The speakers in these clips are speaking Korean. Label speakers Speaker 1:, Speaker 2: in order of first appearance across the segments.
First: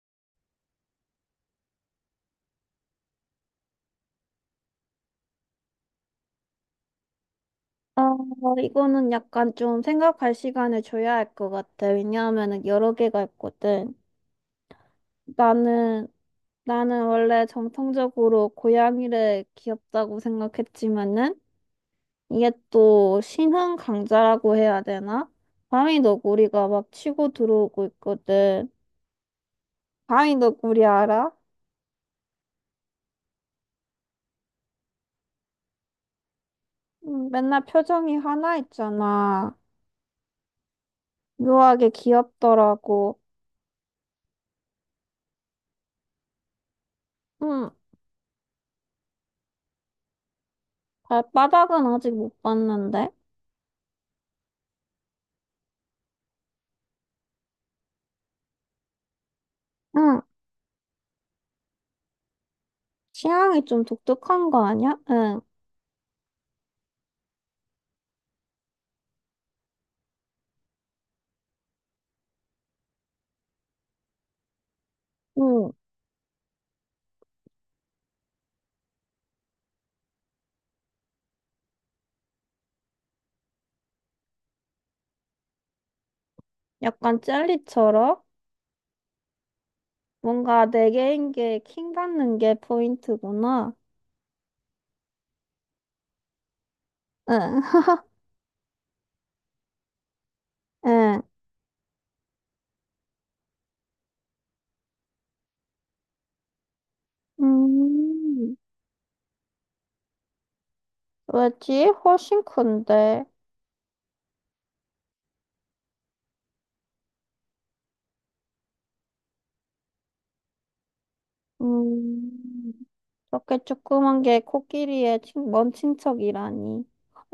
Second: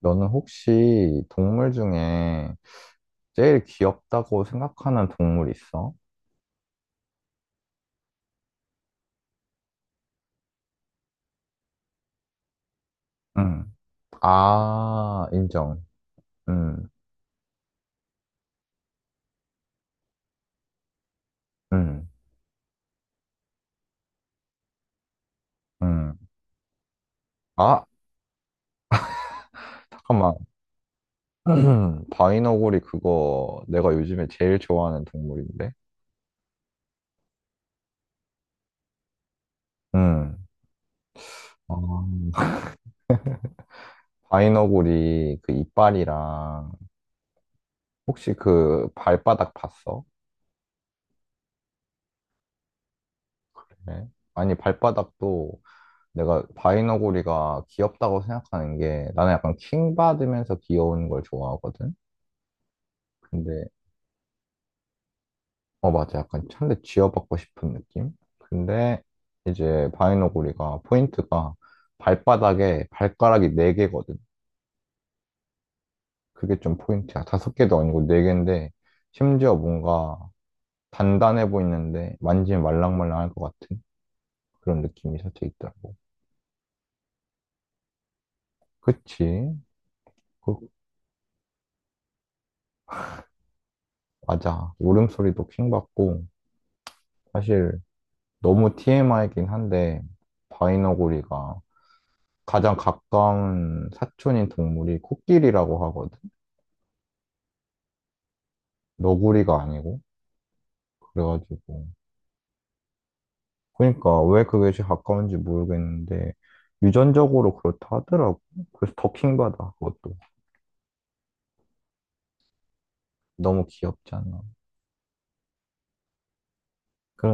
Speaker 1: 너는 혹시 동물 중에 제일 귀엽다고 생각하는 동물 있어?
Speaker 2: 어, 이거는 약간 좀 생각할 시간을 줘야 할 것 같아. 왜냐하면은 여러 개가
Speaker 1: 응.
Speaker 2: 있거든.
Speaker 1: 아, 인정.
Speaker 2: 나는,
Speaker 1: 응,
Speaker 2: 나는 원래 정통적으로 고양이를 귀엽다고 생각했지만은
Speaker 1: 응,
Speaker 2: 이게 또 신흥 강자라고 해야 되나? 바위
Speaker 1: 응.
Speaker 2: 너구리가 막 치고
Speaker 1: 아,
Speaker 2: 들어오고 있거든.
Speaker 1: 잠깐만.
Speaker 2: 바위 너구리 알아?
Speaker 1: 바이너구리, 그거 내가 요즘에 제일 좋아하는 동물인데?
Speaker 2: 맨날 표정이 하나 있잖아.
Speaker 1: 응.
Speaker 2: 묘하게
Speaker 1: 아,
Speaker 2: 귀엽더라고.
Speaker 1: 바이너구리 그 이빨이랑
Speaker 2: 응,
Speaker 1: 혹시 그 발바닥 봤어?
Speaker 2: 발바닥은 아직 못 봤는데.
Speaker 1: 네. 아니, 발바닥도 내가 바이너구리가 귀엽다고 생각하는 게, 나는 약간 킹
Speaker 2: 응.
Speaker 1: 받으면서 귀여운 걸 좋아하거든.
Speaker 2: 취향이
Speaker 1: 근데
Speaker 2: 좀 독특한 거 아니야? 응.
Speaker 1: 어, 맞아. 약간 찬데 쥐어받고 싶은 느낌. 근데 이제 바이너구리가 포인트가, 발바닥에 발가락이 네 개거든.
Speaker 2: 응.
Speaker 1: 그게 좀 포인트야. 다섯 개도 아니고 네 개인데, 심지어 뭔가 단단해 보이는데 만지면 말랑말랑할 것 같은 그런 느낌이 살짝 있더라고.
Speaker 2: 약간 젤리처럼?
Speaker 1: 그치? 그-
Speaker 2: 뭔가 내 개인 게 킹 받는 게 포인트구나.
Speaker 1: 맞아. 울음소리도 킹 받고,
Speaker 2: 응.
Speaker 1: 사실. 너무 TMI긴 한데,
Speaker 2: 응.
Speaker 1: 바이너구리가 가장 가까운 사촌인 동물이 코끼리라고 하거든.
Speaker 2: 음,
Speaker 1: 너구리가 아니고. 그래가지고,
Speaker 2: 왜지? 훨씬 큰데.
Speaker 1: 그러니까 왜 그게 제일 가까운지 모르겠는데 유전적으로 그렇다 하더라고. 그래서 더 킹받아, 그것도.
Speaker 2: 음, 저렇게
Speaker 1: 너무
Speaker 2: 조그만 게
Speaker 1: 귀엽잖아.
Speaker 2: 코끼리의 먼 친척이라니.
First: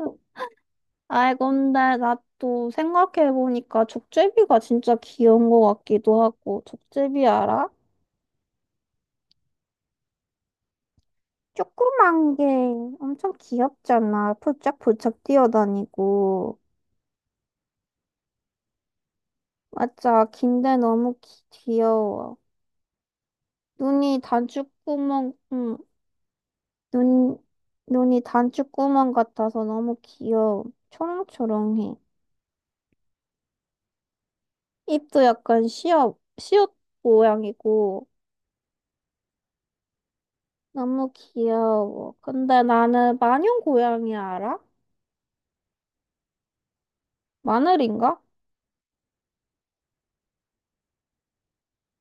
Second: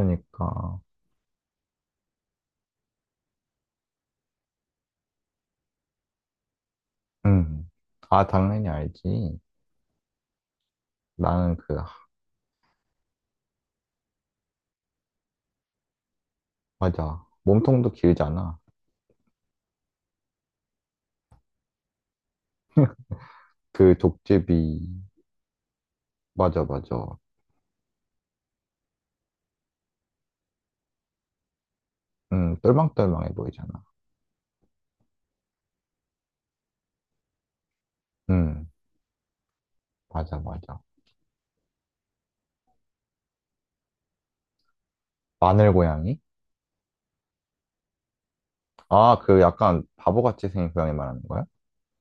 Speaker 2: 응. 아이, 근데 나 또 생각해보니까 족제비가 진짜 귀여운 것 같기도 하고. 족제비 알아?
Speaker 1: 음. 아, 당연히 알지. 나는 그,
Speaker 2: 조그만 게 엄청 귀엽잖아. 폴짝폴짝 뛰어다니고.
Speaker 1: 맞아, 몸통도 길잖아.
Speaker 2: 맞아. 긴데 너무 귀여워.
Speaker 1: 그
Speaker 2: 눈이
Speaker 1: 족제비.
Speaker 2: 단추구멍, 응.
Speaker 1: 맞아, 맞아.
Speaker 2: 눈, 눈이 단추구멍 같아서 너무 귀여워. 초롱초롱해.
Speaker 1: 음, 똘망똘망해 보이잖아.
Speaker 2: 입도 약간 시옷, 시옷 모양이고.
Speaker 1: 음. 맞아, 맞아.
Speaker 2: 너무 귀여워. 근데 나는 마녀 고양이 알아?
Speaker 1: 마늘 고양이?
Speaker 2: 마늘인가?
Speaker 1: 아, 그 약간 바보같이 생긴 고양이 말하는 거야?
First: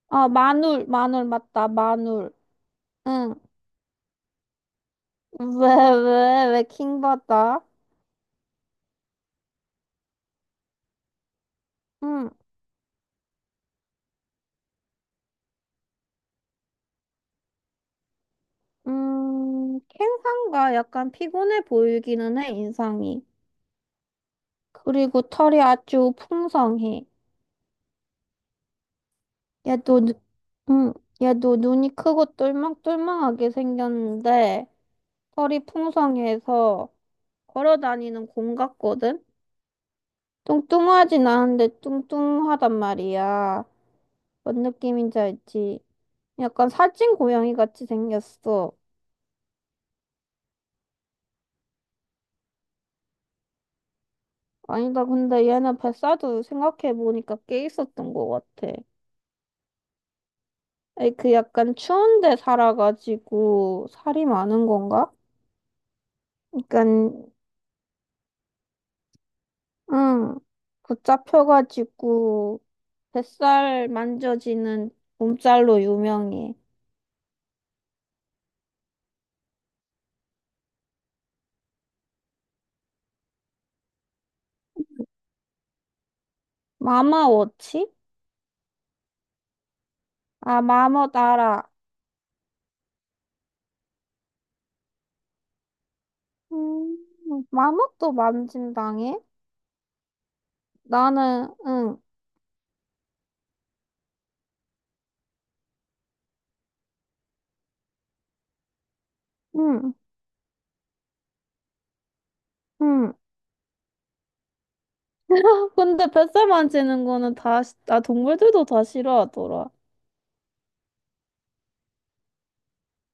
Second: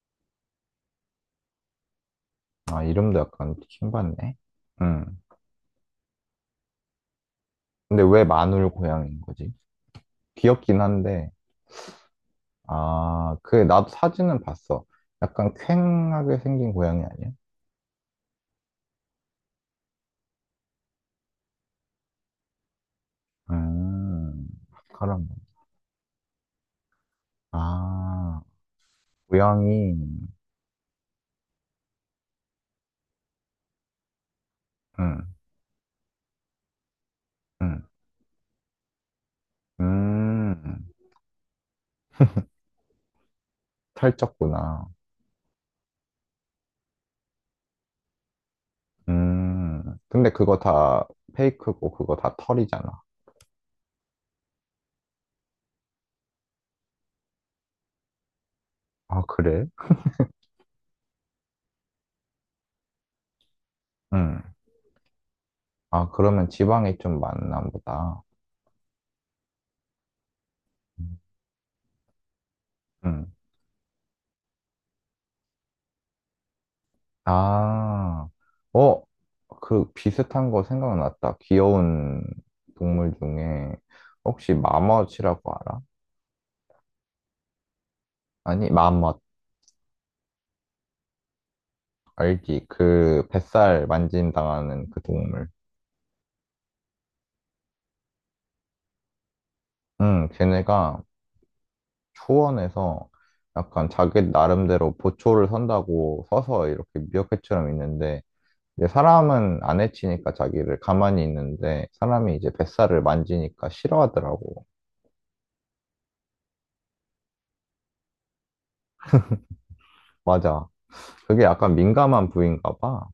Speaker 2: 아, 마눌, 마눌, 맞다, 마눌.
Speaker 1: 아, 이름도
Speaker 2: 응.
Speaker 1: 약간 킹받네. 응.
Speaker 2: 왜, 왜, 왜 킹받아?
Speaker 1: 근데 왜 마늘 고양이인 거지? 귀엽긴 한데,
Speaker 2: 음,
Speaker 1: 아, 그, 나도 사진은 봤어. 약간 퀭하게 생긴 고양이 아니야?
Speaker 2: 캥상과 약간 피곤해 보이기는 해, 인상이.
Speaker 1: 음,
Speaker 2: 그리고
Speaker 1: 그런 거.
Speaker 2: 털이 아주 풍성해.
Speaker 1: 아, 고양이.
Speaker 2: 얘도, 눈- 음, 얘도 눈이 크고 똘망똘망하게 생겼는데,
Speaker 1: 응,
Speaker 2: 털이 풍성해서 걸어
Speaker 1: 응.
Speaker 2: 다니는 공 같거든?
Speaker 1: 음,
Speaker 2: 뚱뚱하진 않은데 뚱뚱하단 말이야. 뭔
Speaker 1: 살쪘구나.
Speaker 2: 느낌인지 알지? 약간 살찐 고양이 같이 생겼어.
Speaker 1: 근데 그거 다 페이크고, 그거 다 털이잖아.
Speaker 2: 아니다, 근데 얘는 뱃살도 생각해보니까 꽤 있었던 것 같아.
Speaker 1: 아, 그래?
Speaker 2: 아니, 그 약간 추운데 살아가지고 살이
Speaker 1: 응.
Speaker 2: 많은 건가?
Speaker 1: 아, 그러면
Speaker 2: 그간니
Speaker 1: 지방이
Speaker 2: 까
Speaker 1: 좀 많나 보다.
Speaker 2: 응
Speaker 1: 음.
Speaker 2: 붙잡혀가지고
Speaker 1: 음.
Speaker 2: 뱃살 만져지는 몸살로 유명해.
Speaker 1: 아, 어, 그 비슷한 거 생각났다. 귀여운 동물 중에 혹시 마멋이라고 알아?
Speaker 2: 마마워치?
Speaker 1: 아니, 마멋.
Speaker 2: 아, 마멋 알아.
Speaker 1: 알지? 그 뱃살 만진당하는 그 동물.
Speaker 2: 음 마멋도 만진당해?
Speaker 1: 응, 걔네가
Speaker 2: 나는 응
Speaker 1: 초원에서 약간 자기 나름대로 보초를 선다고 서서 이렇게 미어캣처럼 있는데, 이제 사람은 안
Speaker 2: 응,
Speaker 1: 해치니까 자기를 가만히 있는데 사람이 이제 뱃살을
Speaker 2: 응.
Speaker 1: 만지니까 싫어하더라고.
Speaker 2: 근데 뱃살 만지는 거는 다, 아, 동물들도 다 싫어하더라.
Speaker 1: 맞아. 그게 약간 민감한 부위인가 봐.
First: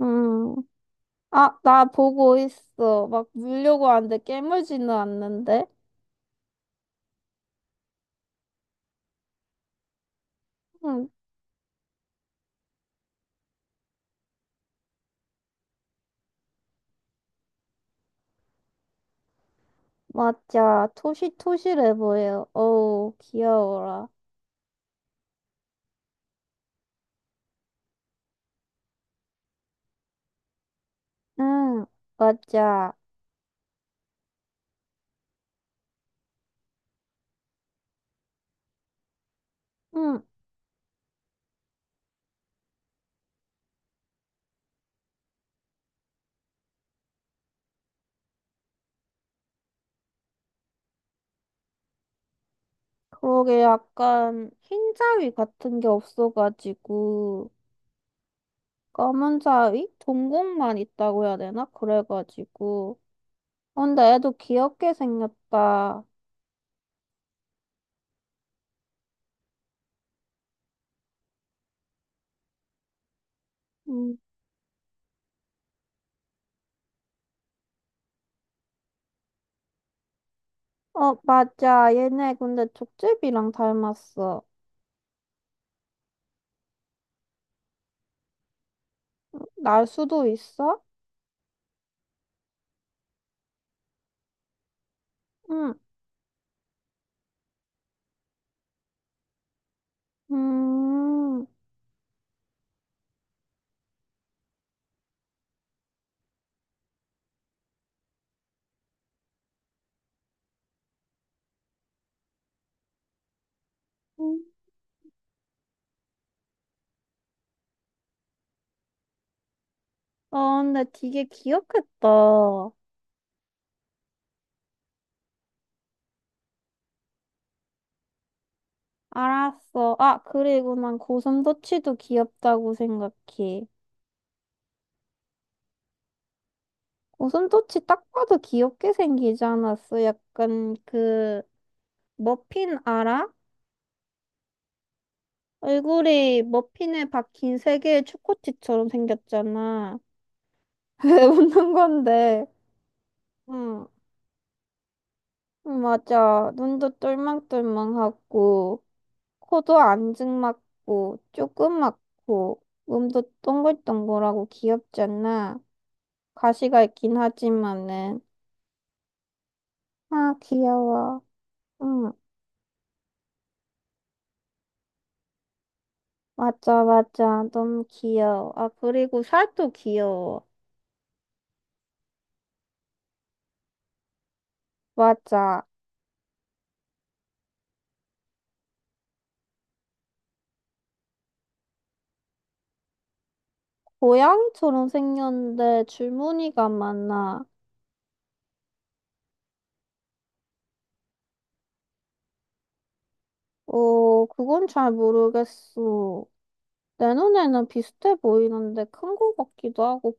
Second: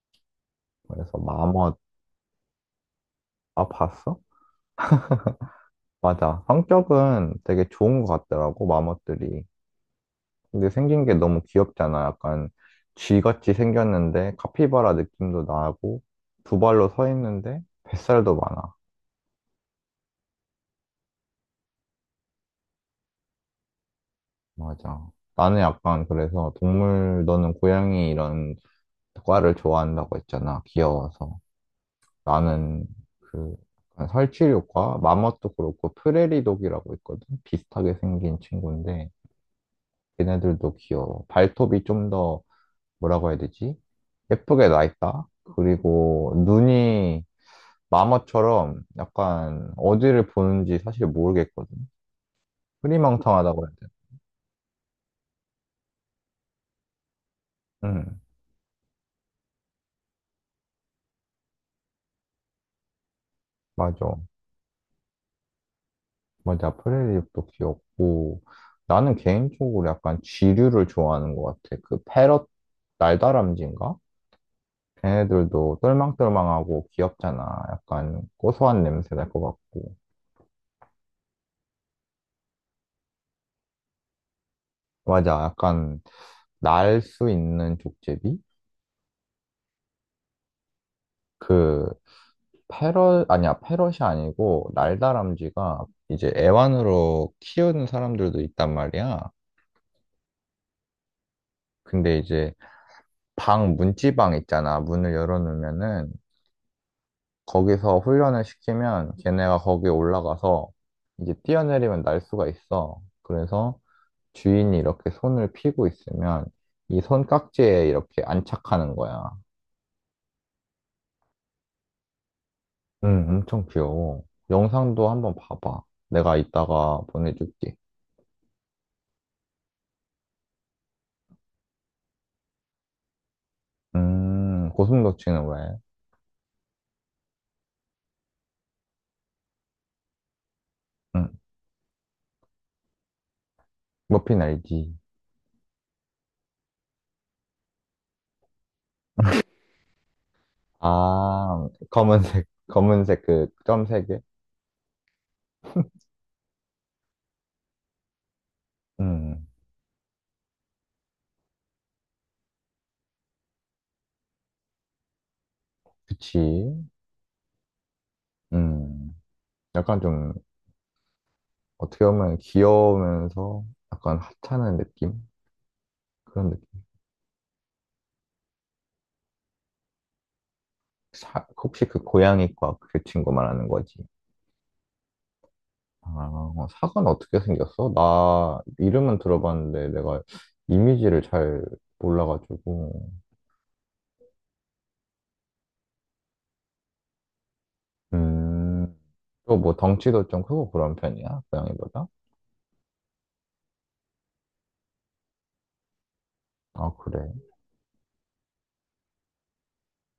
Speaker 2: 음,
Speaker 1: 그래서
Speaker 2: 아,
Speaker 1: 마멋,
Speaker 2: 나 보고 있어. 막
Speaker 1: 아,
Speaker 2: 물려고 하는데
Speaker 1: 봤어?
Speaker 2: 깨물지는 않는데?
Speaker 1: 맞아. 성격은 되게 좋은 것 같더라고, 마멋들이. 근데 생긴
Speaker 2: 응,
Speaker 1: 게 너무 귀엽잖아. 약간 쥐같이 생겼는데 카피바라 느낌도 나고, 두 발로 서 있는데 뱃살도 많아.
Speaker 2: 맞아. 토실토실해 보여. 어우, 귀여워라.
Speaker 1: 맞아. 나는 약간 그래서 동물, 너는 고양이 이런 과를 좋아한다고 했잖아. 귀여워서.
Speaker 2: 응,
Speaker 1: 나는
Speaker 2: 맞아.
Speaker 1: 그, 약간 설치류과 마멋도 그렇고 프레리독이라고 있거든. 비슷하게 생긴 친구인데
Speaker 2: 응,
Speaker 1: 걔네들도 귀여워. 발톱이 좀 더, 뭐라고 해야 되지? 예쁘게 나 있다. 그리고 눈이 마멋처럼 약간 어디를 보는지 사실 모르겠거든. 흐리망탕하다
Speaker 2: 그러게
Speaker 1: 고 해야 되나?
Speaker 2: 약간 흰 자위 같은 게 없어가지고,
Speaker 1: 응,
Speaker 2: 검은 자위? 동공만 있다고 해야 되나? 그래가지고. 근데
Speaker 1: 맞아.
Speaker 2: 애도 귀엽게 생겼다.
Speaker 1: 프레리독도 귀엽고, 나는 개인적으로 약간 쥐류를 좋아하는 것 같아. 그 패럿, 날다람쥐인가?
Speaker 2: 응.
Speaker 1: 애들도 똘망똘망하고 귀엽잖아. 약간 고소한 냄새 날 것 같고.
Speaker 2: 어, 맞아. 얘네 근데 족제비랑 닮았어.
Speaker 1: 맞아. 약간 날 수 있는 족제비?
Speaker 2: 날 수도 있어?
Speaker 1: 그 패럿 아니야. 패럿이 아니고
Speaker 2: 응.
Speaker 1: 날다람쥐가 이제 애완으로 키우는 사람들도 있단 말이야.
Speaker 2: 음,
Speaker 1: 근데 이제 방 문지방 있잖아. 문을 열어놓으면은 거기서 훈련을 시키면 걔네가 거기에 올라가서 이제 뛰어내리면 날 수가 있어. 그래서 주인이 이렇게 손을 피고 있으면 이 손깍지에 이렇게 안착하는 거야.
Speaker 2: 아, 근데 되게 귀엽겠다.
Speaker 1: 응, 엄청 귀여워. 영상도 한번 봐봐. 내가 이따가 보내줄게.
Speaker 2: 알았어. 아, 그리고 난 고슴도치도 귀엽다고 생각해.
Speaker 1: 고슴도치는 왜?
Speaker 2: 고슴도치 딱 봐도 귀엽게 생기지 않았어? 약간
Speaker 1: 응,
Speaker 2: 그, 머핀 알아?
Speaker 1: 머핀 알지?
Speaker 2: 얼굴이 머핀에 박힌 세 개의 초코칩처럼 생겼잖아. 왜
Speaker 1: 아,
Speaker 2: 웃는
Speaker 1: 검은색,
Speaker 2: 건데.
Speaker 1: 검은색 그
Speaker 2: 응,
Speaker 1: 점색에?
Speaker 2: 응, 맞아. 눈도 똘망똘망하고.
Speaker 1: 음,
Speaker 2: 코도 안증 맞고 조그맣고 몸도 동글동글하고 귀엽잖아.
Speaker 1: 그치.
Speaker 2: 가시가 있긴 하지만은
Speaker 1: 음, 약간 좀
Speaker 2: 아 귀여워.
Speaker 1: 어떻게
Speaker 2: 응
Speaker 1: 보면 귀여우면서 약간 하찮은 느낌? 그런 느낌.
Speaker 2: 맞아 맞아 너무 귀여워. 아 그리고 살도 귀여워.
Speaker 1: 혹시 그 고양이과 그 친구 말하는 거지?
Speaker 2: 맞아.
Speaker 1: 아, 어, 사과는 어떻게 생겼어? 나 이름은 들어봤는데 내가 이미지를 잘 몰라가지고.
Speaker 2: 고양이처럼 생겼는데 줄무늬가 많아.
Speaker 1: 음, 또 뭐 덩치도 좀 크고 그런 편이야? 고양이보다?
Speaker 2: 어 그건 잘 모르겠어.
Speaker 1: 아,
Speaker 2: 내
Speaker 1: 그래.
Speaker 2: 눈에는 비슷해 보이는데 큰 거 같기도 하고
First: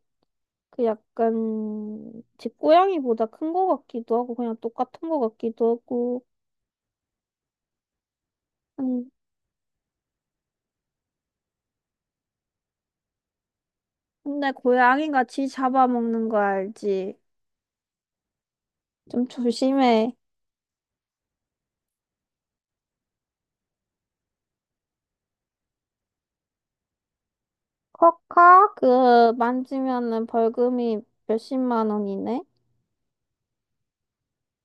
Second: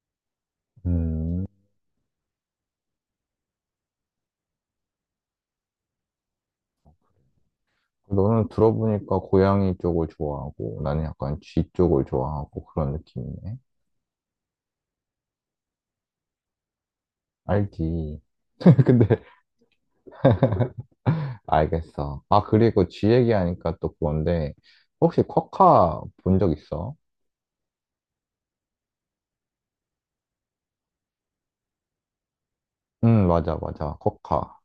Speaker 2: 그
Speaker 1: 음,
Speaker 2: 약간 집 고양이보다 큰 거 같기도 하고 그냥 똑같은 거 같기도 하고
Speaker 1: 그래. 너는
Speaker 2: 음,
Speaker 1: 들어보니까 고양이 쪽을 좋아하고 나는 약간 쥐 쪽을 좋아하고 그런 느낌이네.
Speaker 2: 근데 고양이가 지 잡아먹는 거 알지?
Speaker 1: 알지. 근데
Speaker 2: 좀 조심해.
Speaker 1: 알겠어. 아, 그리고 쥐 얘기하니까 또 그건데 혹시 쿼카 본 적 있어?
Speaker 2: 커카 그 만지면은 벌금이 몇십만 원이네.
Speaker 1: 응, 맞아, 맞아. 코카.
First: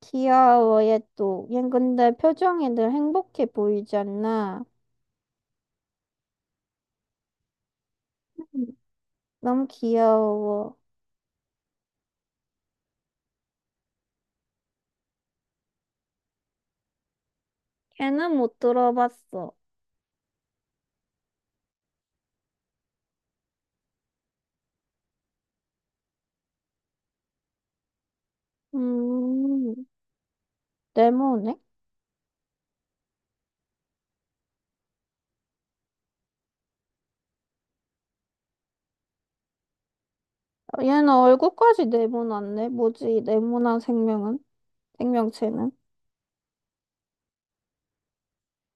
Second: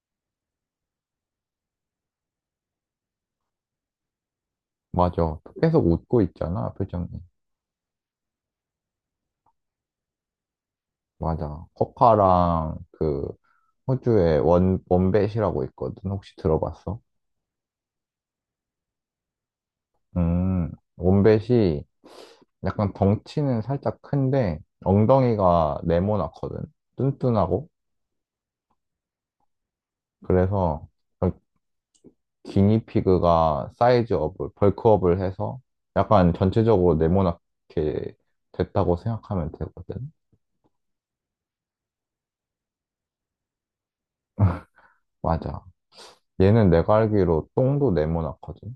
Speaker 2: 귀여워 얘또 얘 근데 표정이 늘 행복해 보이지 않나?
Speaker 1: 맞아. 계속 웃고 있잖아, 표정이.
Speaker 2: 음, 너무 귀여워.
Speaker 1: 맞아. 코카랑 그 호주의 원뱃이라고 있거든. 혹시 들어봤어?
Speaker 2: 걔는 못 들어봤어.
Speaker 1: 음, 원뱃이 약간 덩치는 살짝 큰데 엉덩이가 네모나거든. 뚠뚠하고.
Speaker 2: 음
Speaker 1: 그래서
Speaker 2: 레모네?
Speaker 1: 기니피그가 사이즈업을, 벌크업을 해서 약간 전체적으로 네모나게 됐다고 생각하면 되거든.
Speaker 2: 얘는 얼굴까지 네모났네. 뭐지, 네모난 생명은?
Speaker 1: 맞아.
Speaker 2: 생명체는?
Speaker 1: 얘는 내가 알기로 똥도 네모나거든.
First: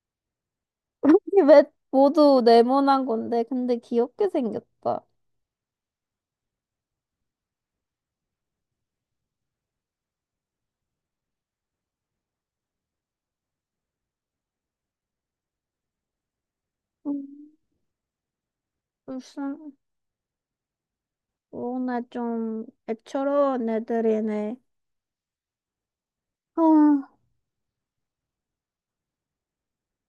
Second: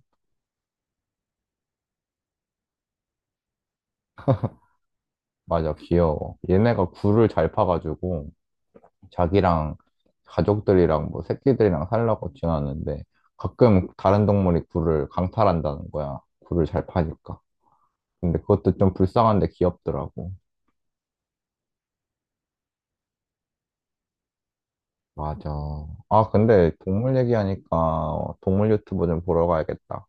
Speaker 2: 왜 모두 네모난 건데, 근데 귀엽게 생겼다.
Speaker 1: 맞아, 귀여워. 얘네가 굴을 잘 파가지고 자기랑 가족들이랑 뭐 새끼들이랑 살라고 지나는데 가끔 다른 동물이 굴을 강탈한다는 거야. 굴을 잘
Speaker 2: 음,
Speaker 1: 파니까. 근데 그것도 좀 불쌍한데
Speaker 2: 무슨,
Speaker 1: 귀엽더라고.
Speaker 2: 오늘 좀 애처로운 애들이네.
Speaker 1: 맞아. 아,
Speaker 2: 아,
Speaker 1: 근데 동물 얘기하니까 동물 유튜브 좀 보러 가야겠다.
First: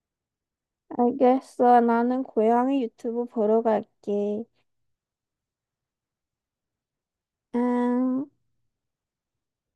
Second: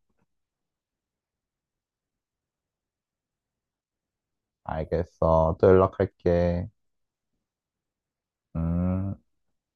Speaker 2: 알겠어. 나는 고양이 유튜브 보러 갈게.
Speaker 1: 알겠어. 또 연락할게.
Speaker 2: 음.
Speaker 1: 음.